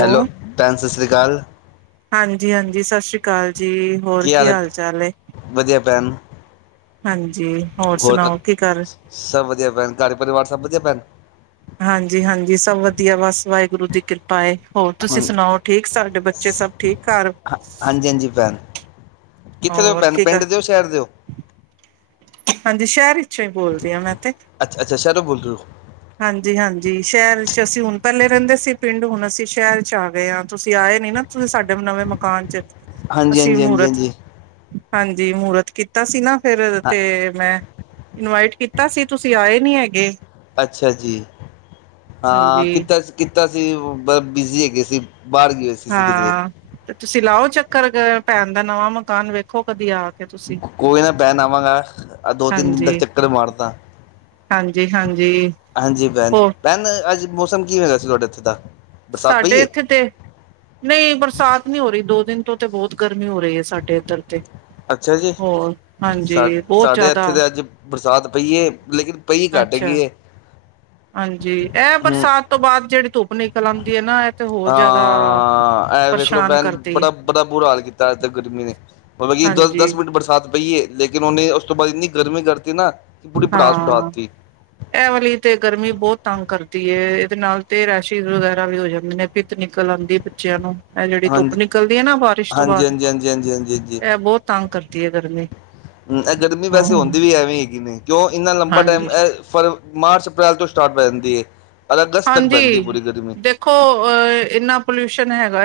Hello, ਭੈਣ ਸਤਿ ਸ਼੍ਰੀ ਅਕਾਲ। ਹਾਂਜੀ ਹਾਂਜੀ, ਸਤਿ ਸ਼੍ਰੀ ਅਕਾਲ ਜੀ। ਹੋਰ ਕੀ ਹਾਲ ਚਾਲ ਹੈ। ਵਧੀਆ ਭੈਨ- ਹਾਂਜੀ ਹੋਰ ਕ ਸੁਣਾਓ ਕੀ ਕਰ ਸਭ ਵਧੀਆ ਪੈਣ, ਘਰ ਪਰਿਵਾਰ ਸਭ ਵਧੀਆ ਪੈਣ ਹਾਂਜੀ ਹਾਂਜੀ ਸਭ ਵਧੀਆ, ਬਸ ਵਾਹਿਗੁਰੂ ਦੀ ਕਿਰਪਾ ਹੋਰ ਹਾਂ ਤੁਸੀਂ ਸੁਣਾਓ ਠੀਕ, ਸਾਡੇ ਬੱਚੇ ਸਭ ਠੀਕ ਘਰ ਹਾਂ ਹਾਂਜੀ ਹਾਂਜੀ ਭੈਣ, ਕਿੱਥੇ ਦੇ ਹੋ ਹੋਰ ਭੈਣ ਕੀ ਕਰ ਪਿੰਡ ਦੇ ਹੋ ਸ਼ਹਿਰ ਦੇ ਹੋ ਹਾਂਜੀ ਸ਼ਹਿਰ ਚੋਂ ਹੀ ਬੋਲਦੀ ਹਾਂ ਮੈਂ ਤੇ ਅੱਛਾ-ਅੱਛਾ ਸ਼ਹਿਰੋਂ ਬੋਲ ਰਹੇ ਹੋ। ਹਾਂਜੀ ਹਾਂਜੀ ਸ਼ਹਿਰ ਚ ਅਸੀਂ ਹੁਣ ਪਹਿਲੇ ਰਹਿੰਦੇ ਸੀ ਪਿੰਡ ਹੁਣ ਅਸੀਂ ਸ਼ਹਿਰ ਚ ਆ ਗਏ ਆ ਤੁਸੀਂ ਆਏ ਨੀ ਨਾ। ਤੁਸੀਂ ਸਾਡੇ ਵੀ ਨਵੇਂ ਮਕਾਨ ਚ ਹਾਂਜੀ ਅਸੀਂ ਹਾਂਜੀ ਹਾਂਜੀ ਮੂਰਤ, ਹਾਂਜੀ ਹਾਂਜੀ ਮੂਰਤ ਕੀਤਾ ਸੀ ਨਾ ਫੇਰ ਹਾਂ ਤੇ ਮੈਂ ਇਨਵਾਈਟ ਕੀਤਾ ਸੀ ਤੁਸੀਂ ਆਏ ਨੀ ਹੈਗੇ। ਅੱਛਾ ਜੀ ਹਾਂ ਹਾਂਜੀ ਕਿੱਦਾਂ ਕੀਤਾ ਸੀ ਓ ਬ ਬਿਜੀ ਹੈਗੇ ਸੀ ਬਾਹਰ ਗਏ ਹੋਏ ਸੀ ਸੀ ਕਿਧਰੇ ਹਾਂ ਤੇ ਤੁਸੀਂ ਲਾਓ ਚੱਕਰ ਪੈਣ ਦਾ ਨਵਾਂ ਮਕਾਨ ਵੇਖੋ ਕਦੀ ਆ ਕੇ ਤੁਸੀਂ ਕੋਈ ਨਾ ਭੈਣ ਆਵਾਂਗਾ ਆਹ ਦੋ ਤਿੰਨ ਦਿਨ ਤੱਕ ਹਾਂਜੀ ਚੱਕਰ ਮਾਰਦਾ। ਹਾਂਜੀ ਹਾਂਜੀ ਹਾਂਜੀ ਭੈਣ ਹੋਰ ਭੈਣ ਅੱਜ ਮੌਸਮ ਕੀ ਹੋਇਆ ਸੀ ਥੋਡੇ ਇੱਥੇ ਦਾ। ਬਰਸਾਤ ਸਾਡੇ ਪਈ ਹੈ ਇੱਥੇ ਤੇ ਨਹੀਂ ਬਰਸਾਤ ਨਹੀਂ ਹੋ ਰਹੀ ਦੋ ਦਿਨ ਤੋਂ ਤੇ ਬਹੁਤ ਗਰਮੀ ਹੋ ਰਹੀ ਹੈ ਸਾਡੇ ਇੱਧਰ ਤੇ ਅੱਛਾ ਜੀ ਹੋਰ ਸਾ ਹਾਂਜੀ ਬਹੁਤ ਸਾਡੇ ਜ਼ਿਆਦਾ ਇੱਥੇ ਤਾਂ ਅੱਜ ਬਰਸਾਤ ਪਈ ਏ। ਲੇਕਿਨ ਪਈ ਘੱਟ ਅੱਛਾ ਹੈਗੀ ਏ। ਹਾਂਜੀ ਐਹ ਹੂੰ ਬਰਸਾਤ ਤੋਂ ਬਾਅਦ ਜਿਹੜੀ ਧੁੱਪ ਨਿਕਲ ਆਂਦੀ ਐ ਨਾ ਤੇ ਹੋਰ ਜ਼ਿਆਦਾ ਹਾਂ ਐ ਵੇਖ ਲੋ ਪਰੇਸ਼ਾਨ ਭੈਣ ਕਰਦੀ ਬੜਾ ਬੜਾ ਬੁਰਾ ਹਾਲ ਕੀਤਾ ਏ [unintelligible] ਗਰਮੀ ਨੇ। [unintelligible] ਪਈ ਹਾਂਜੀ ਦਸ-ਦਸ ਮਿੰਟ ਬਰਸਾਤ ਪਈ ਏ ਲੇਕਿਨ ਉਹਨੇ ਉਸ ਤੋਂ ਬਾਅਦ ਇੰਨੀ ਗਰਮੀ ਕਰਤੀ ਨਾ ਕਿ ਪੂਰੀ ਪੜਾਸ ਉਠਾ ਹਾਂ। ਤੀ ਇਹ ਵਾਲੀ ਤੇ ਗਰਮੀ ਬਹੁਤ ਤੰਗ ਕਰਦੀ ਇਹਦੇ ਨਾਲ ਤੇ ਰਸ਼ਿ ਵਗੈਰਾ ਵੀ ਹੋ ਜਾਂਦੇ ਨੇ ਪਿੱਤ ਨਿਕਲ ਆਂਦੀ ਬੱਚਿਆਂ ਨੂੰ ਇਹ ਜਿਹੜੀ ਧੁੱਪ ਹਾਂਜੀ ਨਿਕਲਦੀ ਹੈ ਨਾ ਬਾਰਿਸ਼ ਤੋਂ ਹਾਂਜੀ ਬਾਅਦ ਹਾਂਜੀ ਹਾਂਜੀ ਹਾਂਜੀ ਹਾਂਜੀ ਹਾਂਜੀ। ਇਹ ਬਹੁਤ ਤੰਗ ਕਰਦੀ ਏ ਗਰਮੀ ਗਰਮੀ ਵੈਸੇ ਹਾਂ ਹੁੰਦੀ ਵੀ ਐਵੇਂ ਹੈਗੀ ਨਹੀਂ ਕਿਉਂ ਇੰਨਾ ਲੰਬਾ ਟਾਈਮ ਹਾਂਜੀ ਐ ਫਰ, ਮਾਰਚ, ਅਪ੍ਰੈਲ ਤੋਂ ਸਟਾਰਟ ਪੈ ਜਾਂਦੀ ਹੈ ਔਰ ਅਗਸਤ ਤੱਕ ਪੈਂਦੀ ਹੈ ਹਾਂਜੀ ਪੂਰੀ ਗਰਮੀ। ਦੇਖੋ ਅ ਇੰਨਾ ਪੋਲਿਊਸ਼ਨ ਹੈਗਾ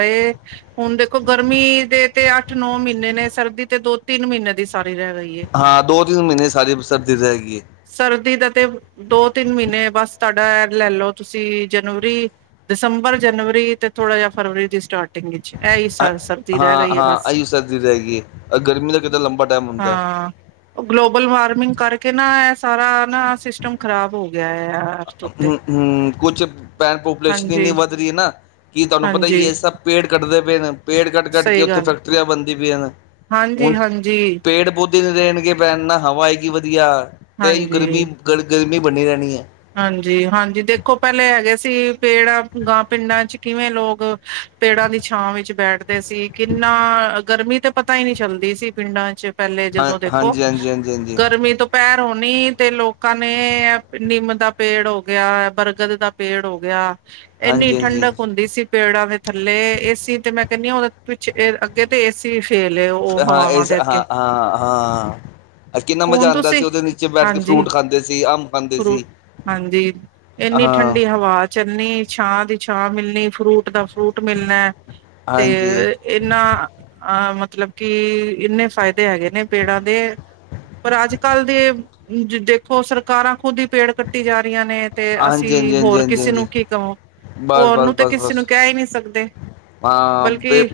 ਹੁਣ ਦੇਖੋ ਗਰਮੀ ਦੇ ਤੇ ਅੱਠ ਨੌ ਮਹੀਨੇ ਨੇ ਸਰਦੀ ਤੇ ਦੋ ਤਿੰਨ ਮਹੀਨੇ ਦੀ ਸਾਰੀ ਰਹਿ ਗਈ ਏ। ਹਾਂ ਦੋ ਤਿੰਨ ਮਹੀਨੇ ਸਾਰੀ ਸਰਦੀ ਰਹਿ ਗਈ ਏ। ਸਰਦੀ ਦਾ ਤੇ ਦੋ ਤਿੰਨ ਮਹੀਨੇ ਬਸ ਤੁਹਾਡਾ ਲੈ ਲਓ ਤੁਸੀਂ ਜਨਵਰੀ ਦਸੰਬਰ ਜਨਵਰੀ ਤੇ ਥੋੜਾ ਜਿਹਾ ਫਰਵਰੀ ਦੀ ਸਟਾਰਟ ਟਿੰਗ 'ਚ ਇਹੀ ਸਰਦੀ ਰਹਿ ਹਾਂ ਗਈ ਹੈ ਹਾਂ ਬਸ ਆਹੀ ਸਰਦੀ ਰਹਿ ਗਈ ਹੈ ਗਰਮੀ ਦਾ ਕਿੱਦਾਂ ਲੰਬਾ ਟਾਈਮ ਹੁੰਦਾ ਹਾਂ। ਗਲੋਬਲ ਵਾਰਮਿੰਗ ਕਰਕੇ ਨਾ ਇਹ ਸਾਰਾ ਨਾ ਸਿਸਟਮ ਖਰਾਬ ਹੋ ਗਿਆ ਆ। ਹੂੰ-ਹੂੰ ਕੁਛ ਭੈਣ ਪੇ ਪੂਲੇਸ਼ਨ ਇੰਨੀ ਹਾਂਜੀ ਵੱਧ ਰਹੀ ਹੈ ਨਾ ਕਿ ਤੁਹਾਨੂੰ ਪਤਾ ਹਾਂਜੀ ਇਹ ਸਭ ਪੇੜ ਕੱਢਦੇ ਪਏ ਨੇ ਪੇੜ ਕੱਟ-ਕੱਟ ਕੇ ਸਹੀ ਉੱਥੇ ਗੱਲ ਫੈਕਟਰੀਆਂ ਬਣਦੀ ਪਈਆਂ ਨੇ ਹਾਂਜੀ ਹੁਣ ਹਾਂਜੀ ਪੇੜ-ਪੌਦੇ ਦਿਨ ਰਹਿਣ ਕੇ ਭੈਣ ਨਾ ਹਵਾ ਆਏਗੀ ਵਧੀਆ ਅਤੇ ਗਰਮੀ ਗਰ ਗਰਮੀ ਬਣੀ ਰਹਿਣੀ ਏ। ਹਾਂਜੀ-ਹਾਂਜੀ ਦੇਖੋ ਪਹਿਲੇ ਹੈਗੇ ਸੀ ਪੇੜ ਗਾਂ ਪਿੰਡਾਂ ਚ ਕਿਵੇਂ ਲੋਕ ਪੇੜਾਂ ਦੀ ਛਾਂ ਵਿੱਚ ਬੈਠਦੇ ਤੇ ਸੀ ਕਿੰਨਾ ਗਰਮੀ ਤੇ ਪਤਾ ਈ ਨੀ ਚੱਲਦੀ ਸੀ ਪਿੰਡਾਂ ਚ। ਪੈਲੇ ਹਾਂ ਜਦੋਂ ਦੇਖੋ, ਹਾਂਜੀ ਹਾਂਜੀ ਹਾਂਜੀ ਹਾਂਜੀ ਗਰਮੀ ਤੋਂ ਪੇਰ ਹੋਣੀ ਤੇ ਲੋਕਾਂ ਨੇ ਨਿੰਮ ਦਾ ਪੇੜ ਹੋ ਗਿਆ ਬਰਗਦ ਦਾ ਪੇੜ ਹੋ ਗਿਆ ਇੰਨੀ ਹਾਂਜੀ ਹਾਂਜੀ ਠੰਡਕ ਹਾਂਜੀ ਹੁੰਦੀ ਸੀ। ਪੇੜਾਂ ਦੇ ਥੱਲੇ ਏਸੀ ਤੇ ਮੈਂ ਕੈਨੀ ਆ ਔਦੇ ਪਿੱਛੇ ਏਰ ਅਗ ਏ ਤੇ ਏਸੀ ਵੀ ਫੇਲ ਏ ਔ ਹਾਂ ਹਵਾਵਾਂ ਇਸ ਦੇ ਅੱਗੇ ਹਾਂ ਹਾਂ ਹਾਂ ਕਿੰਨਾ ਮਜ਼ਾ ਹੁਣ ਆਂਦਾ ਸੀ ਤੁਸੀਂ ਉਹਦੇ ਨੀਚੇ ਬੈਠ ਕੇ ਹਾਂਜੀ ਫਰੂਟ ਖਾਂਦੇ ਸੀ ਅੰਬ ਖਾਂਦੇ ਫਰੂਟ ਸੀ। ਹਾਂਜੀ ਇੰਨੀ ਹਾਂ ਠੰਡੀ ਹਵਾ ਆ ਚੰਨੀ ਛਾਂ ਦੀ ਛਾਂ ਮਿਲਣੀ ਫਰੂਟ ਦਾ ਫਰੂਟ ਮਿਲਣਾ ਤੇ ਹਾਂਜੀ ਇੰਨਾ ਅਹ ਮਤਲਬ ਕਿ ਇੰਨੇ ਫਾਇਦੇ ਹੈਗੇ ਨੇ ਪੇੜਾਂ ਦੇ ਪਰ ਅੱਜ-ਕੱਲ ਦੇ ਦੇਖੋ ਸਰਕਾਰਾਂ ਖੁਦ ਈ ਪੇੜ ਕੱਟੀ ਜਾ ਰਹੀਆਂ ਨੇ। ਤੇ ਹਾਂਜੀ ਹਾਂਜੀ ਅਸੀਂ ਹਾਂਜੀ ਹੋਰ ਹਾਂਜੀ ਕਿਸੇ ਨੂੰ ਹਾਂਜੀ ਕੀ ਕਹੋ, ਬਸ ਹੋਰ ਬਸ ਨੂੰ ਤੇ ਬਸ ਕਿਸੇ ਨੂੰ ਬਸ ਕੈ ਈ ਨੀ ਸਕਦੇ। ਹਾਂ ਪੇ ਬਲਕਿ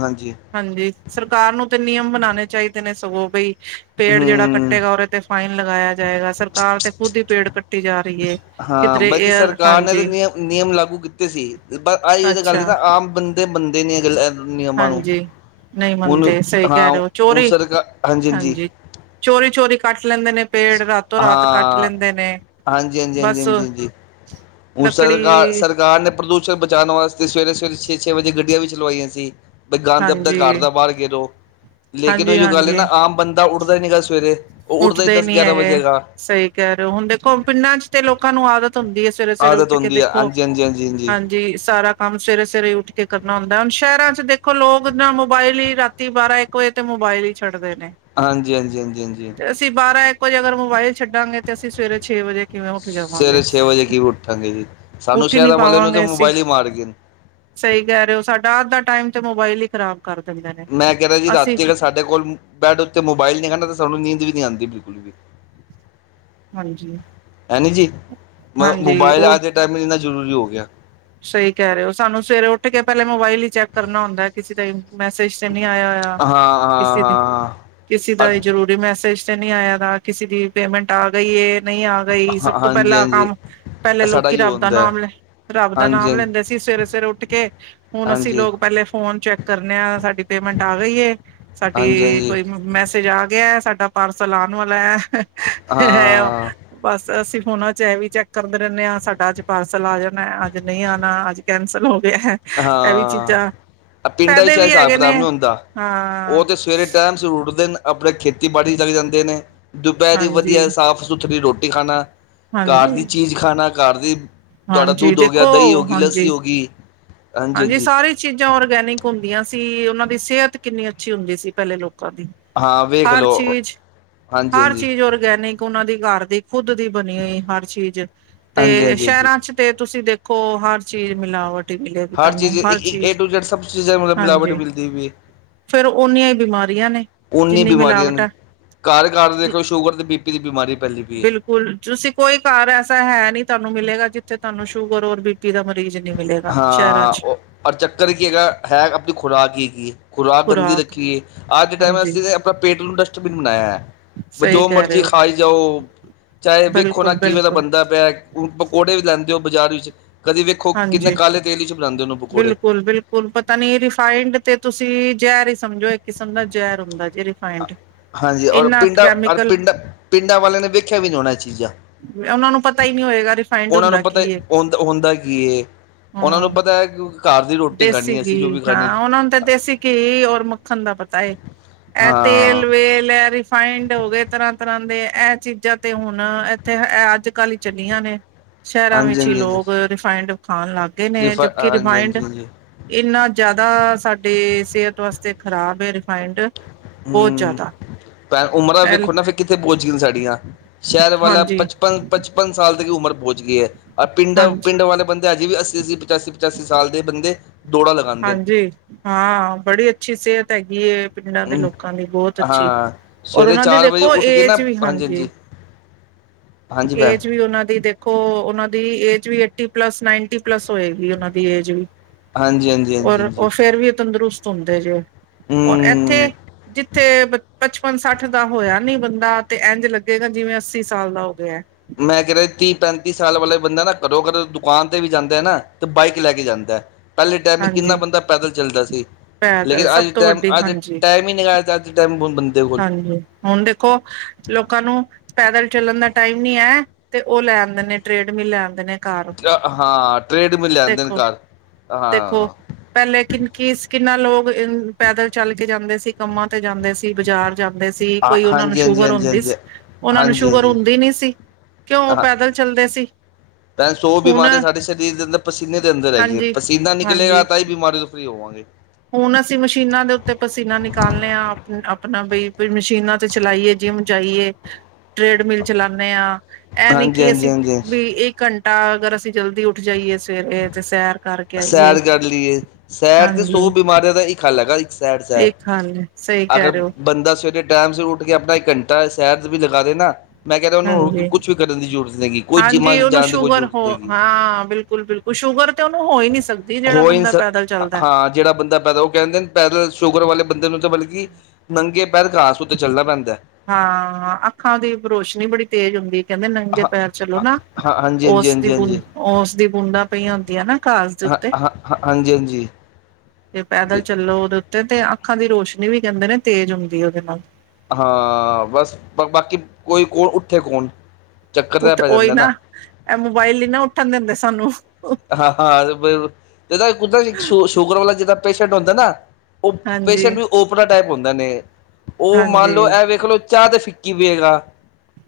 ਹਾਂਜੀ। ਹਾਂਜੀ ਸਰਕਾਰ ਨੂੰ ਤੇ ਨਿਯਮ ਬਣਾਨੇ ਚਾਹੀਦੇ ਨੇ ਸਗੋਂ ਬਈ ਪੇੜ ਜਿਹੜਾ ਹਮ ਕੱਟੇਗਾ ਉਰੇ ਤੇ ਫਾਈਨ ਲਗਾਇਆ ਜਾਏਗਾ ਸਰਕਾਰ ਤੇ ਖੁਦ ਹੀ ਪੇੜ ਕੱਟੀ ਜਾ ਰਹੀ ਏ। ਹਾਂ ਕਿਧਰੇ ਬਲਕਿ ਏਅਰ ਸਰਕਾਰ ਨੇ ਤੇ ਹਾਂਜੀ ਨਿਯਮ ਨਿਯਮ ਲਾਗੂ ਕੀਤੇ ਸੀ ਪਰ ਆਈ ਤਾਂ ਗੱਲ ਐ ਅੱਛਾ ਨਾ ਆਮ ਬੰਦਾ ਤੇ ਬੰਦੇ ਨੇ ਅਗਰ ਅ ਹਾਂਜੀ ਨਹੀਂ ਮਨੂੰ ਮੰਨਦੇ [unintelligible] ਸਹੀ ਹਾਂ ਕਹਿ ਰਹੇ ਹੋ ਉਸਰ ਹਾਂਜੀ- ਹਾਂਜੀ। ਚੋਰੀ-ਚੋਰੀ ਕੱਟ ਲੈਂਦੇ ਨੇ। ਪੇੜ ਰਾਤੋਂ ਰਾਤ ਕੱਟ ਹਾਂ, ਲੈਂਦੇ ਨੇ ਹਾਂਜੀ -ਹਾਂਜੀ -ਹਾਂਜੀ ਬਸ -ਹਾਂਜੀ ਜੀ। ਹੁਣ ਲੱਕੜੀ ਸਰਕਾਰ-ਸਰਕਾਰ ਨੇ ਪ੍ਰਦੂਸ਼ਣ ਬਚਾਉਣ ਵਾਸਤੇ ਸਵੇਰੇ-ਸਵੇਰੇ ਛੇ-ਛੇ ਵਜੇ ਗੱਡੀਆਂ ਵੀ ਚਲਵਾਈਆਂ ਸੀ। ਬਈ ਗੰ ਦਬ ਦਾ ਹਾਂਜੀ ਘਰ ਦਾ ਬਾਹਰ ਗਰੋ ਲੇਕਿਨ ਉਹ ਹਾਂਜੀ ਜੋ ਗੱਲ ਹੈ ਹਾਂਜੀ ਨਾ ਆਮ ਬੰਦੇ ਤਦ ਉੱਠਦਾ ਹੀ ਨੀ ਗਾ ਸਵੇਰੇ ਉਹ ਉੱਠਦਾ ਹੀ ਉੱਠਦੇ ਦਸ ਨੀ ਗਿਆਰਾਂ ਹੈਗੇ। ਵਜੇਗਾ। ਸਹੀ ਕਹਿ ਰਹੇ ਹੋ ਹੁਣ ਦੇਖੋ ਪਿੰਡਾਂ 'ਚ ਤੇ ਲੋਕਾਂ ਨੂੰ ਆਦਤ ਹੁੰਦੀ ਹੈ। ਸਵੇਰੇ ਸਵੇਰੇ ਆਦਤ ਉੱਠ ਕੇ ਹੁੰਦੀ ਹੈ ਦੇਖੋ ਹਾਂਜੀ ਹਾਂਜੀ ਹਾਂਜੀ ਹਾਂਜੀ ਹਾਂ ਜੀ ਸਾਰਾ ਕੰਮ ਸਵੇਰੇ-ਸਵੇਰੇ ਉੱਠ ਕੇ ਕਰਨਾ ਹੁੰਦਾ, ਹੁਣ ਸ਼ਹਿਰਾਂ ਚ ਦੇਖੋ ਲੋਕ ਨਾ ਮੋਬਾਇਲ ਈ ਰਾਤੀ ਬਾਰਾਂ-ਇੱਕ ਕੋਈ ਤੇ ਮੋਬਾਇਲ ਈ ਛੱਡਦੇ ਨੇ ਹਾਂਜੀ-ਹਾਂਜੀ-ਹਾਂਜੀ-ਹਾਂਜੀ ਤੇ ਅਸੀਂ ਬਾਰਾਂ ਇੱਕ ਵਜੇ ਅਗਰ ਮੋਬਾਇਲ ਛੱਡਾਂਗੇ ਤੇ ਅਸੀਂ ਸਵੇਰੇ ਛੇ ਵਜੇ ਕਿਵੇਂ ਉਠ ਸਵੇਰੇ ਜਾਵਾਂਗੇ ਛੇ ਵਜੇ ਕਿਵੇਂ ਉੱਠਾਂਗੇ ਜੀ ਸਾਨੂੰ ਉਠ ਨਹੀ ਸ਼ਹਿਰਾਂ ਵਾਲੇ ਨੂੰ ਤਾਂ ਪਾਵਾਂਗੇ ਅਸੀਂ ਮੋਬਾਇਲ ਹੀ ਮਾਰ ਗਏ ਸਹੀ ਕਹਿ ਰਹੇ ਹੋ ਸਾਡਾ ਅੱਜ ਦਾ ਟਾਈਮ ਤੇ ਮੋਬਾਇਲ ਹੀ ਖਰਾਬ ਕਰ ਦਿੰਦੇ ਨੇ। ਮੈਂ ਕੈ ਰਿ ਆ ਜੀ ਅਸੀਂ ਰਾਤੀ ਅਗਰ ਸਾਡੇ ਕੋਲ ਬੈਡ ਉਤੇ ਮੋਬਾਈਲ ਨੀ ਹੈਗਾ ਨਾ ਸਾਨੂੰ ਨੀਂਦ ਵੀ ਨੀ ਆਂਦੀ ਬਿਲਕੁਲ ਵੀ। ਹਾਂਜੀ, ਹੈਨੀ ਜੀ ਮ ਹਾਂਜੀ ਮੋਬਾਇਲ ਉਹ ਅੱਜ ਦੇ ਟਾਈਮ ਇੰਨਾ ਜ਼ਰੂਰੀ ਹੋ ਗਿਆ। ਸਹੀ ਕਹਿ ਰਹੇ ਹੋ ਸਾਨੂੰ ਸਵੇਰੇ ਉਠ ਕੇ ਪਹਿਲੇ ਮੋਬਾਇਲ ਹੀ ਚੈੱਕ ਕਰਨਾ ਹੁੰਦਾ ਕਿਸੇ ਦਾ ਮੈਸੇਜ ਤੇ ਨਹੀਂ ਆਇਆ ਹੋਇਆ ਹਾਂ ਹਾਂ ਕਿਸੇ ਦੇ ਹਾਂ ਕਿਸੇ ਦਾ ਇਹ ਜ਼ਰੂਰ ਮੈਸੇਜ ਤੇ ਨੀ ਆਇਆ ਗਾ ਕਿਸੇ ਦੀ ਪੇਮੈਂਟ ਆ ਗਈ ਏ ਨਹੀਂ ਆ ਰਹੀ ਸਭ ਹਾਂ ਤੋਂ ਹਾਂਜੀ ਪਹਿਲਾਂ ਹਾਂਜੀ ਕੰਮ ਪਹਿਲੇ ਸਾਡਾ ਲੋਕੀ ਹੀ ਰੱਬ ਦਾ ਹੁੰਦਾ ਹੈ ਨਾਮ ਲੈ ਰੱਬ ਦਾ ਹਾਂਜੀ ਨਾਮ ਹਾਂਜੀ ਲੈਂਦੇ ਸੀ ਸਵੇਰੇ-ਸਵੇਰੇ ਉੱਠ ਕੇ ਹੁਣ ਅਸੀਂ ਹਾਂਜੀ ਲੋਕ ਪਹਿਲੇ ਫੋਨ ਚੈੱਕ ਕਰਨੇ ਆ ਸਾਡੀ ਪੇਮੈਂਟ ਆ ਗਈ ਏ ਹਾਂਜੀ ਸਾਡੀ ਹਾਂਜੀ ਕੋਈ ਮੈਸੇਜ ਆ ਗਿਆ ਹੈ ਸਾਡਾ ਪਾਰਸਲ ਆਣ ਵਾਲਾ ਹੈ [inaudible] ਹਾਂ ਉਹ ਬਸ ਅਸੀਂ ਫੋਨਾਂ ਚ ਐਹ ਵੀ ਚੈੱਕ ਕਰਦੇ ਰਹਿਣੇ ਆ ਸਾਡਾ ਅੱਜ ਪਾਰਸਲ ਆ ਜਾਣਾ ਐ ਅੱਜ। ਅੱਜ ਨਹੀਂ ਆਂਣਾ ਅੱਜ ਕੈਂਸਲ ਹੋ ਗਿਆ ਹੈ। ਇਹ ਵੀ ਚੀਜ਼ਾਂ ਹਾਂ ਪਿੰਡਾਂ ਫਾਇਦੇ 'ਚ ਵੀ ਹਿਸਾਬ ਹੈਗੇ ਕਿਤਾਬ ਨੇ ਨਹੀਂ ਹੁੰਦਾ ਹਾਂ ਉਹ ਤੇ ਸਵੇਰੇ ਟਾਈਮ ਸ ਉਠਦੇ ਨੇ ਆਪਣੇ ਖੇਤੀਬਾੜੀ ਚੱਕ ਜਾਂਦੇ ਨੇ। ਦੁਪਹਿਰੀ ਹਾਂਜੀ ਵਧੀਆ ਸਾਫ਼-ਸੁਥਰੀ ਰੋਟੀ ਖਾਣਾ, ਘਰ ਹਾਂਜੀ ਦੀ ਚੀਜ਼ ਖਾਣਾ, ਘਰ ਦੀ ਤੁਹਾਡਾ ਹਾਂਜੀ ਦੁਧ ਹੋ ਦੇਖੋ ਗਿਆ, ਦਹੀਂ ਹੋਗੀ, ਲੱਸੀ ਹਾਂਜੀ ਹੋਗੀ ਹਾਂਜੀ ਸਾਰੀ ਚੀਜ਼ਾਂ ਔਰਗੈਨਿਕ ਹੁੰਦੀਆਂ ਸੀ ਉਹਨਾਂ ਦੀ ਸਿਹਤ ਕਿੰਨੀ ਅੱਛੀ ਹੁੰਦੀ ਸੀ ਪਹਿਲੇ ਲੋਕਾਂ ਦੀ। ਹਾਂ ਵੇਖ ਹਰ ਲਓ ਹਾਂਜੀ ਚੀਜ਼-ਹਰ ਹਾਂਜੀ ਚੀਜ਼ ਔਰਗੈਨਿਕ ਉਹਨਾਂ ਦੀ ਘਰ ਦੀ ਖੁੱਦ ਦੀ ਬਣੀ ਹੋਈ ਹਰ ਚੀਜ਼ ਹਾਂਜੀ ਤੇ ਹਾਂਜੀ ਹਾਂਜੀ ਸ਼ਹਿਰਾਂ 'ਚ ਤੇ ਤੁਸੀਂ ਦੇਖੋ, ਹਰ ਚੀਜ਼ ਮਿਲਾਵਟ ਹੀ ਮਿਲੇ। ਹਰ ਚੀਜ਼ ਏ ਏ ਏ ਟੂ ਜੈਡ ਸਭ ਚੀਜ਼ਾ ਮਤਲਬ ਮਿਲਾਵਟ ਹਾਂਜੀ ਮਿਲਦੀ ਏ ਫੇਰ ਔਨੀਆਂ ਈ ਬਿਮਾਰੀਆਂ ਨੇ, ਜਿੰਨੀ ਮਿਲਾਵਟੈ। ਘਰ-ਘਰ ਦੇਖੋ ਸ਼ੂਗਰ ਤੇ ਬੀ ਪੀ ਦੀ ਬਿਮਾਰੀ ਫੈਲੀ ਦੀ ਬਿਲਕੁਲ ਤੁਸੀਂ ਕੋਈ ਘਰ ਐਸਾ ਹੈ ਨਹੀਂ ਤੁਹਾਨੂੰ ਮਿਲੇਗਾ ਜਿੱਥੇ ਤੁਹਾਨੂੰ ਸ਼ੂਗਰ ਔਰ ਬੀ-ਪੀ ਕਿਦਾ ਮਰੀਜ਼ ਨੀ ਮਿਲੇਗਾ ਸ਼ਹਿਰਾ ਅ ਔ ਔਰ ਚੱਕਰ ਕੀ ਐਗਾ ਹੈ ਆਪਣੀ ਖੁਰਾਕੀ ਕੀ ਖੁਰਾਕ ਗੰਦੀ ਰੱਖੀ ਏ। ਅੱਜ ਦੇ ਟਾਈਮ ਹਾਂਜੀ ਅਸੀਂ ਆਪਣਾ ਪੇਟ ਨੂੰ ਡਸਟਬਿਨ ਬਣਾਇਆ ਹੈ ਵੀ ਸਹੀ ਜੋ ਕਹਿ ਰਹੇ ਮਰਜ਼ੀ ਹੋ ਖਾਈ ਜਾਓ। ਚਾਹੇ ਵੇਖੋ ਨਾ ਕਿਵੇਂ ਦਾ ਬਿਲਕੁਲ-ਬਿਲਕੁਲ ਬਣਦਾ ਪਿਆ ਹ ਪਕੌੜੇ ਵੀ ਲੈਂਦੇ ਹੋ ਬਾਜ਼ਾਰ ਵਿੱਚ ਕਦੇ ਵੇਖੋ ਕਿੰਨੇ ਹਾਂਜੀ ਕਾਲੇ ਤੇਲ ਚ ਬਨਾਦੇ ਔ ਪਕੌੜੇ। ਹੁਣ ਪਤਾ ਨੀ ਰਿਫਾਈੰਡ ਤੇ ਤੁਸੀਂ ਜਹਿਰ ਹੀ ਸਮਝੋ ਇੱਕ ਕਿਸਮ ਦਾ ਜੈਰ ਹੁੰਦਾ ਜੇ ਰਿਫਾਇੰਡ ਹਾਂਜੀ ਔਰ ਇੰਨਾ ਪਿੰਡਾਂ, ਔਰ ਕੈਮੀਕਲ ਪਿੰਡਾਂ ਪਿੰਡਾਂ ਵਾਲਿਆਂ ਨੇ ਵੇਖਿਆ ਵੀ ਨਹੀਂ ਹੋਣੀਆ ਇਹ ਚੀਜ਼ਾਂ। ਉਹਨਾਂ ਨੂੰ ਪਤਾ ਹੀ ਨਹੀਂ ਹੋਏਗਾ ਰਿਫਾਇੰਡ ਉਹਨਾਂ ਹੁੰਦਾ ਨੂੰ ਪਤਾ ਹੀ ਹੁੰਦਾ ਕੀ। ਉਹਨਾਂ ਨੂੰ ਹਮ ਪਤਾ ਹੈ ਕਿ ਘਰ ਦੀ ਰੋਟੀ ਖਾਣੀ ਦੇਸੀ ਹੈ, ਘੀ ਅਸੀਂ ਜੋ ਵੀ ਖਾਣੀ ਹਾਂ ਉਹਨਾਂ ਨੂੰ ਤੇ ਦੇਸੀ ਘੀ ਔਰ ਮੱਖਣ ਦਾ ਪਤਾ ਇਹ ਤੇਲ ਹਾਂ ਵੇਲ ਰਿਫਾਇੰਡ ਹੋ ਗਏ ਤਰ੍ਹਾਂ ਤਰ੍ਹਾਂ ਦੇ ਇਹ ਚੀਜ਼ਾਂ ਤੇ ਹੁਣ ਇੱਥੇ ਅੱਜ ਕੱਲ੍ਹ ਹੀ ਚੱਲੀਆਂ ਨੇ ਸ਼ਹਿਰਾਂ ਹਾਂਜੀ ਵਿੱਚ ਹੀ ਹਾਂਜੀ ਹਾਂਜੀ ਲੋਕ ਰਿਫਾਇੰਡ ਖਾਣ ਲੱਗ ਗਏ ਨੇ ਰਿਫ ਜਬਕੀ ਹਾਂਜੀ ਰਿਫਾਇੰਡ ਹਾਂਜੀ ਹਾਂਜੀ ਇੰਨਾ ਜ਼ਿਆਦਾ ਸਾਡੇ ਸਿਹਤ ਵਾਸਤੇ ਖਰਾਬ ਹੈ ਰਿਫਾਇੰਡ ਬਹੁਤ ਹੂੰ ਜ਼ਿਆਦਾ। ਭੈਣ ਉਮਰਾਂ ਪਹਿਲ ਵੇਖੋ ਨਾ ਫਿਰ ਕਿੱਥੇ ਪੋਚਗੀ ਸਾਡੀਆਂ ਸ਼ਹਿਰ ਵਾਲਾ ਹਾਂਜੀ ਪਚਪਨ ਪਚਪਨ ਪੰਜ ਸਾਲ ਤੱਕ ਉਮਰ ਪਹੁੰਚ ਗਈ ਹੈ ਪਿੰਡਾਂ ਹਾਂਜੀ ਪਿੰਡ ਵਾਲੇ ਬੰਦੇ ਹਜੇ ਵੀ ਅੱਸੀ ਅੱਸੀ ਪਚਾਸੀ ਪਚਾਸੀ ਸਾਲ ਦੇ ਬੰਦੇ ਦੌੜਾ ਲਗਾਣਾ ਹਾਂਜੀ ਹਾਂ ਬੜੀ ਅੱਛੀ ਸਿਹਤ ਹੈਗੀਏ ਪਿੰਡਾਂ ਦੇ ਨੇ ਲੋਕਾਂ ਦੀ ਬਹੁਤ ਅੱਛੀ ਹਾਂ ਔਰ ਸਵੇਰੇ ਉਹਨਾਂ ਦੀ ਚਾਰ ਵਜੇ ਦੇਖੋ ਉੱਠ ਕੇ ਨਾ ਏਜ ਵੀ ਹਾਂਜੀ ਹਾਂਜੀ ਭੈਣ ਏਜ ਵੀ ਉਹਨਾਂ ਦੀ ਦੇ ਦੇਖੋ ਉਹਨਾਂ ਦੀ ਏਜ ਵੀ ਏਟੀ ਪਲੱਸ ਨਾਈਨਟੀ ਪਲੱਸ ਹੋਏ ਗਈ ਉਹਨਾਂ ਦੀ ਏਜ ਵੀ ਹਾਂਜੀ-ਹਾਂਜ ਔਰ ਉਹ ਫੇਰ ਵੀ ਉਹ ਤੰਦਰੁਸਤ ਹੁੰਦੇ ਜੇ ਔਰ ਇੱਥੇ ਹੂੰ ਜਿੱਥੇ ਪਚਪਨ ਸੱਠ ਦਾ ਹੋਇਆ ਨੀ ਬੰਦਾ ਤੇ ਐੰਜ ਲੱਗੇਗਾ ਜਿਵੇਂ ਅੱਸੀ ਸਾਲ ਦਾ ਹੋ ਗਿਆ ਮੈਂ ਕਹਿ ਰਾ ਤੀਹ ਪੈਂਤੀ ਸਾਲ ਵਾਲੇ ਬੰਦਾ ਨਾ ਕਦੋ ਅਗਰ ਦੁਕਾਨ ਤੇ ਵੀ ਜਾਂਦਾ ਹੈ ਨਾ ਤੇ ਬਾਈਕ ਲੈ ਕੇ ਜਾਂਦਾ ਪਹਿਲੇ ਟਾਈਮ ਕਿੰਨਾ ਹਾਂਜੀ ਬੰਦਾ ਪੈਦਲ ਚੱਲਦਾ ਸੀ ਲੇਕਿਨ ਪੈਦਲ ਸਭ ਅੱਜ ਤੋਂ ਟਾਈਮ ਵੱਡੀ ਅੱਜ ਹਾਂਜੀ ਟਾਈਮ ਨੱਗਾ ਅੱਜ ਟਾਈਮ ਬ ਬ ਹਾਂਜੀ। ਹੁਣ ਦੇਖੋ ਲੋਕਾਂ ਨੂੰ ਪੈਦਲ ਚੱਲਣ ਦਾ ਟਾਈਮ ਨੀ ਹੈ ਤੇ ਉਹ ਲੈ ਆਉਂਦੇ ਨੇ ਟ੍ਰੇਡ ਮਿਲ ਲੈ ਆਂਦੇ ਨੇ। ਘਰ ਕਿਆ ਹਾਂ ਟ੍ਰੈਡ ਮਿਲ ਲਿਆਂਦੇ ਨੇ ਦੇਖੋ ਘਰ। ਦੇਖੋ ਹਾਂ ਪਹਿਲੇ ਕਿਨ ਕੀ ਸੀ ਕਿੰਨਾ ਲੋਕ ਪੈਦਲ ਚੱਲ ਕੇ ਜਾਂਦੇ ਸੀ। ਕੰਮਾਂ ਤੇ ਜਾਂਦੇ ਸੀ। ਕਿ ਬਾਜ਼ਾਰ ਜਾਂਦੇ ਸੀ। ਕੋਈ ਉਹਨਾ ਨੂੰ ਹਾਂਜੀ ਹਾਂਜੀ ਸ਼ੂਗਰ ਹਾਂਜੀ ਹੁੰਦੀ ਹਾਂਜੀ ਸੀ। ਉਹਨਾ ਨੂੰ ਹਾਂਜੀ ਸ਼ੂਗਰ ਹਾਂਜੀ ਹੁੰਦੀ ਨੀ ਸੀ। ਕਿਉ ਹਾਂ ਪੈਦਲ ਚੱਲਦੇ ਸੀ। ਸੌ ਹੁਣ ਬਿਮਾਰੀਆਂ ਸਾਡੇ ਸਰੀਰ ਦੇ ਅੰਦਰ ਪਸੀਨੇ ਦੇ ਅੰਦਰ ਹੈਗੀਆਂ ਹਾਂਜੀ ਪਸੀਨਾ ਕੱਲ ਹਾਂਜੀ ਤਾਂ ਹੀ ਬਿਮਾਰੀ ਤੋਂ ਫਰੀ ਹੋਵਾਂਗੇ। ਹੁਣ ਅਸੀਂ ਮਸ਼ੀਨਾਂ ਦੇ ਉੱਤੇ ਪਸੀਨਾ ਨਿਕਾਲਣੇ ਹਾਂ ਆਪਣਾ ਬਈ ਮਸ਼ੀਨਾਂ ਤੇ ਚਲਾਈਏ ਜਿਮ ਜਾਈਏ ਟ੍ਰੇਡਮਿਲ ਚਲਾਉਣਦੇ ਹਾਂ ਇਹ ਨੀ ਹਾਂਜੀ ਕਿ ਹਾਂਜੀ ਅਸੀਂ ਹਾਂਜੀ ਵੀ ਇੱਕ ਘੰਟਾ ਅਗਰ ਅਸੀਂ ਜਲਦੀ ਉੱਠ ਜਾਈਏ ਸਵੇਰੇ ਤੇ ਸੈਰ ਕਰਕੇ ਆਈਏ ਸੈਰ ਕਰ ਲਈਏ। ਸੈਰ ਚ ਹਾਂਜੀ ਸੌ ਬਿਮਾਰੀਆਂ ਦਾ ਇਕ ਹੱਲ ਹੈਗਾ ਇਕ। ਸਾਡ ਸਾਰ ਇੱਕ ਹਾਲ ਹੈ, ਸਹੀ ਅਗਰ ਕਹਿ ਰਹੇ ਹੋ ਬੰਦਾ ਸਵੇਰੇ ਟੈਮ ਉੱਠਦਾ ਕਿ ਆਪਣਾ ਇਕ ਘੰਟਾ ਸੈਰ ਚ ਵੀ ਲਗਾ ਦੇ ਨਾ ਮੈਂ ਕਹਿ ਰਿਹਾ ਉਹਨੂੰ ਹਾਂਜੀ ਕੁਛ ਵੀ ਕਰਨ ਦੀ ਜ਼ਰੂਰਤ ਨਹੀ ਹੈ ਗਈ ਕੋਈ ਜਿੰਮਾਂ ਹਾਂਜੀ ਜਾਣ ਦੀ ਕੋਈ ਜ਼ਰੂਰਤ ਨਹੀ ਹੈ ਗਈ। ਬਿਲਕੁੱਲ ਬਿਲਕੁੱਲ ਸ਼ੂਗਰ ਤੇ ਉਹਨੂੰ ਹੋ ਹੀ ਨੀ ਸਕਦੀ ਜਿਹੜਾ ਹੋ ਇਨ ਬੰਦਾ ਪੈਦਲ ਚਲਦਾ। ਹਾਂ ਜਿਹੜਾ ਬੰਦਾ ਪੈਦਲ--ਉਹ ਕਹਿੰਦੇ ਨ ਪੈਦਲ ਸ਼ੂਗਰ ਵਾਲੇ ਬੰਦੇ ਨੂੰ ਤੇ ਬਲਕਿ ਨੰਗੇ ਪੈਰ ਘਾਸ ਉੱਤੇ ਚੱਲਣਾ ਪੈਂਦਾ। ਹਾਂ ਅੱਖਾਂ ਦੀ ਰੋਸ਼ਨੀ ਬੜੀ ਤੇਜ਼ ਹੁੰਦੀ ਕਹਿੰਦੇ ਨੰਗੇ ਹਾਂ ਪੈਰ ਚਲੋ ਨਾ। ਹਾਂ ਹਾਂਜੀ ਹਾਂਜੀ ਓਸਦੀ ਹਾਂਜੀ ਬ ਹਾਂਜੀ ਓਸਦੀ ਬੂੰਦਾਂ ਪਈਆਂ ਹੁੰਦੀਆਂ ਨਾ ਘਾਸ ਦੇ ਹਾਂ ਉੱਤੇ। ਹਾਂ ਹਾਂਜੀ ਹਾਂਜੀ ਤੇ ਪੈਦਲ ਚੱਲੋ ਉਹਦੇ ਉੱਤੇ ਤੇ ਅੱਖਾਂ ਦੀ ਰੋਸ਼ਨੀ ਵੀ ਕਹਿੰਦੇ ਨੇ ਤੇਜ਼ ਹੁੰਦੀ ਉਹਦੇ ਨਾਲ ਹਾਂ ਬਸ ਬਾਕੀ ਕੋਈ ਕਣ ਉੱਥੇ ਕੌਣ? ਚੱਕਰ ਤਾਂ ਉੱਠ ਪੈ ਓਈ ਜਾਂਦਾ ਨਾ। ਇਹ ਮੋਬਾਇਲ ਨੀ ਨਾ ਉੱਠਣ ਦਿੰਦੇ ਸਾਨੂੰ। ਹਾ- ਹਾ ਤੇ ਨਾ ਕੁਦਰਤੀ ਸ਼ੂਗਰ ਵਾਲਾ ਜੇੜਾ ਪੇਸ਼ਅੰਟ ਹੁੰਦਾ ਨਾ ਉਹ ਹਾਂਜੀ ਪੇਸ਼ੈਂਟ ਵੀ ਓਪਰਾ ਟਾਈਪ ਹੁੰਦਾ ਨੇ ਉਹ ਮੰਨ ਹਾਂਜੀ ਲਓ ਇਹ ਵੇਖ ਲੋ ਚਾਹ ਤੇ ਫਿਕੀ ਵੇਗਾ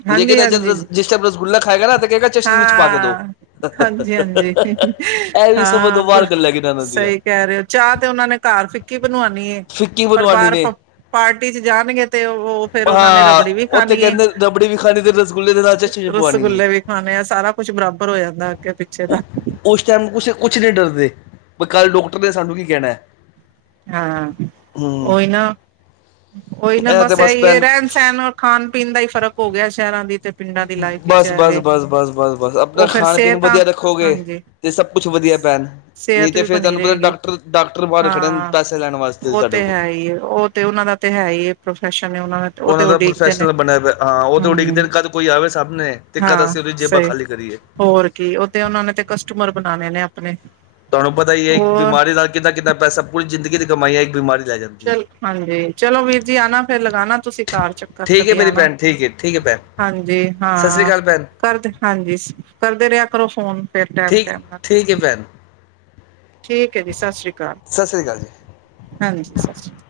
ਹਾਂਜੀ ਲੇਕਿਨ ਜਦ ਹਾਂਜੀ ਜਿਸ ਟਾਈਮ ਰਸਗੁਲਾ ਖਾਏਗਾ ਨਾ ਤੇ ਕਹੇਗਾ ਚਸ਼ਨੀ ਵਿੱਚ ਪਾ ਕੇ ਦੋ ਹਾਂ ਹ ਹਾਂਜੀ ਹ ਹਾਂ, ਪਰ ਗੱਲਾਂ ਕਿਨਾਂ ਇਹਨਾਂ ਦੀਆਂ ਸਹੀ ਕਹਿ ਰਹੇ ਹੋ ਚਾਹ ਤੇ ਉਹਨਾਂ ਨੇ ਘਰ ਫਿੱਕੀ ਬਣਵਾਉਣੀ ਹੈ, ਫਿੱਕੀ ਪਰ ਬਣਵਾਣੀ ਬਾਰ ਨੇ ਪਾਰਟੀ ਚ ਜਾਣਗੇ ਤੇ ਉਹ ਫਿਰ ਉਹਨਾਂ ਨੇ ਹਾਂ ਰਬੜੀ ਵੀ ਉੱਥੇ ਖਾਣੀ ਹੈ ਚੀਨੀ ਪਵਾਨੀ ਏ ਰਸਗੁੱਲੇ ਵੀ ਖਾਣੇ, ਸਾਰਾ ਕੁੱਛ ਬਰਾਬਰ ਹੋ ਜਾਂਦਾ ਅੱਗੇ ਪਿੱਛੇ ਉ- ਦਾ- ਉਸ ਟਾਈਮ ਕੁਛ ਕੁਛ ਨਹੀਂ ਡਰਦੇ ਬ ਕੱਲ੍ ਡਾਕਟਰ ਨੇ ਸਾਨੂੰ ਕੀ ਕਹਿਣਾ ਹਾਂ ਹੂੰ ਉਹੀ ਨਾ ਉਹੀ ਨਾ, ਇਹ ਤੇ ਬਸ ਇਹੀ ਭੈਣ ਰਹਿਣ ਸਹਿਣ ਖਾਣ ਪੀਣ ਦਾ ਹੀ ਫਰਕ ਹੋ ਗਿਆ ਸ਼ਹਿਰਾਂ ਦੀ ਤੇ, ਪਿੰਡਾਂ ਦੀ ਲਾਈਫ ਵਿੱਚ ਬਸ, ਬਸ ਐਵੇਂ ਬਸ, ਬਸ ਬਸ, ਬਸ ਆਪਣਾ ਉਹ ਫਿਰ ਖਾਣ ਪੀਣ ਸਿਹਤ ਆ ਵਧੀਆ ਰੱਖੋ ਗਏ ਹਾਂਜੀ ਤੇ ਸਭ ਕੁਛ ਵਧੀਆ ਭੈਣ, ਨਹੀਂ ਸਿਹਤ ਤੇ ਵੀ ਫੇਰ ਬਣੀ ਤੁਹਾਨੂੰ ਪਤਾ ਰਹੇਗੀ ਡਾਕਟਰ ਡਾਕਟਰ ਬਾਹਰ ਖੜੇੈ ਹਾਂ ਉਹ ਤੇ ਹੈ ਈ ਏ ਉਹ ਤੇ ਉਹਨਾਂ ਦਾ ਤੇ ਹੈ ਈ ਏ, ਪ੍ਰੋਫੈਸ਼ਨ ਏ ਉਹਨਾ ਦਾ। ਉਹ ਤੇ ਉਡੀਕ ਪ੍ਰੋਫੈਸ਼ਨਲ ਬਣਿਆ ਪਿਆ ਹਾਂ। ਉਹ ਤੇ ਉਡੀਕਦੇ ਨੇ ਕਦ ਕੋਈ ਆਵੇ ਤੇ ਕਦ ਹਾਂ ਅਸੀਂ ਉਹਦੀ ਜੇਬਾਂ ਸਹੀ ਖਾਲੀ ਕਰੀਏ। ਹੋਰ ਕੀ, ਉਹਦੇ ਉਹਨਾਂ ਨੇ ਤੇ ਕਸਟਮਰ ਬਣਾਣੇ ਨੇ ਆਪਣੇ- ਤੁਹਾਨੂੰ ਪਤਾ ਈ ਏ ਏਕ ਹੋਰ ਬਿਮਾਰੀ ਨਾਲ ਕਿਦਾ ਕਿਦਾ ਪੈਸਾ, ਪੂਰੀ ਜਿੰਦਗੀ ਦੀ ਕਮਾਈ ਹੈ ਏਕ ਬਿਮਾਰੀ ਲੈ ਜਾਂਦੀ। ਹੈ ਚੱਲ ਹਾਂਜੀ, ਚਲੋ ਵੀਰ ਜੀ ਆਣਾ ਫਿਰ ਲਗਾਉਣਾ ਤੁਸੀਂ ਘਰ ਚੱਕਰ, ਠੀਕ ਹੈ ਕਦੇ ਮੇਰੀ ਆਣਾ ਭੈਣ ਠੀਕ ਹੈ ਠੀਕ ਹੈ ਭੈਣ ਹਾਂਜੀ ਸਤਿ ਸ੍ਰੀ ਹਾਂ, ਅਕਾਲ ਭੈਣ ਕਰਦੇ ਹਾਂਜੀ ਕਰਦੇ ਰਿਆ ਕਰੋ ਫੋਨ। ਫਿਰ ਟੈਮ ਠੀਕ ਟੈਮ ਨਾਲ ਠੀਕ ਹੈ, ਭੈਣ- ਠੀਕ ਹੈ ਜੀ ਸਤਿ ਸ਼੍ਰੀ ਅਕਾਲ, ਸਤਿ ਸ੍ਰੀ ਅਕਾਲ ਜੀ ਹਾਂਜੀ ਜੀ ਸਤਿ ਸ਼੍ਰੀ ਅਕਾਲ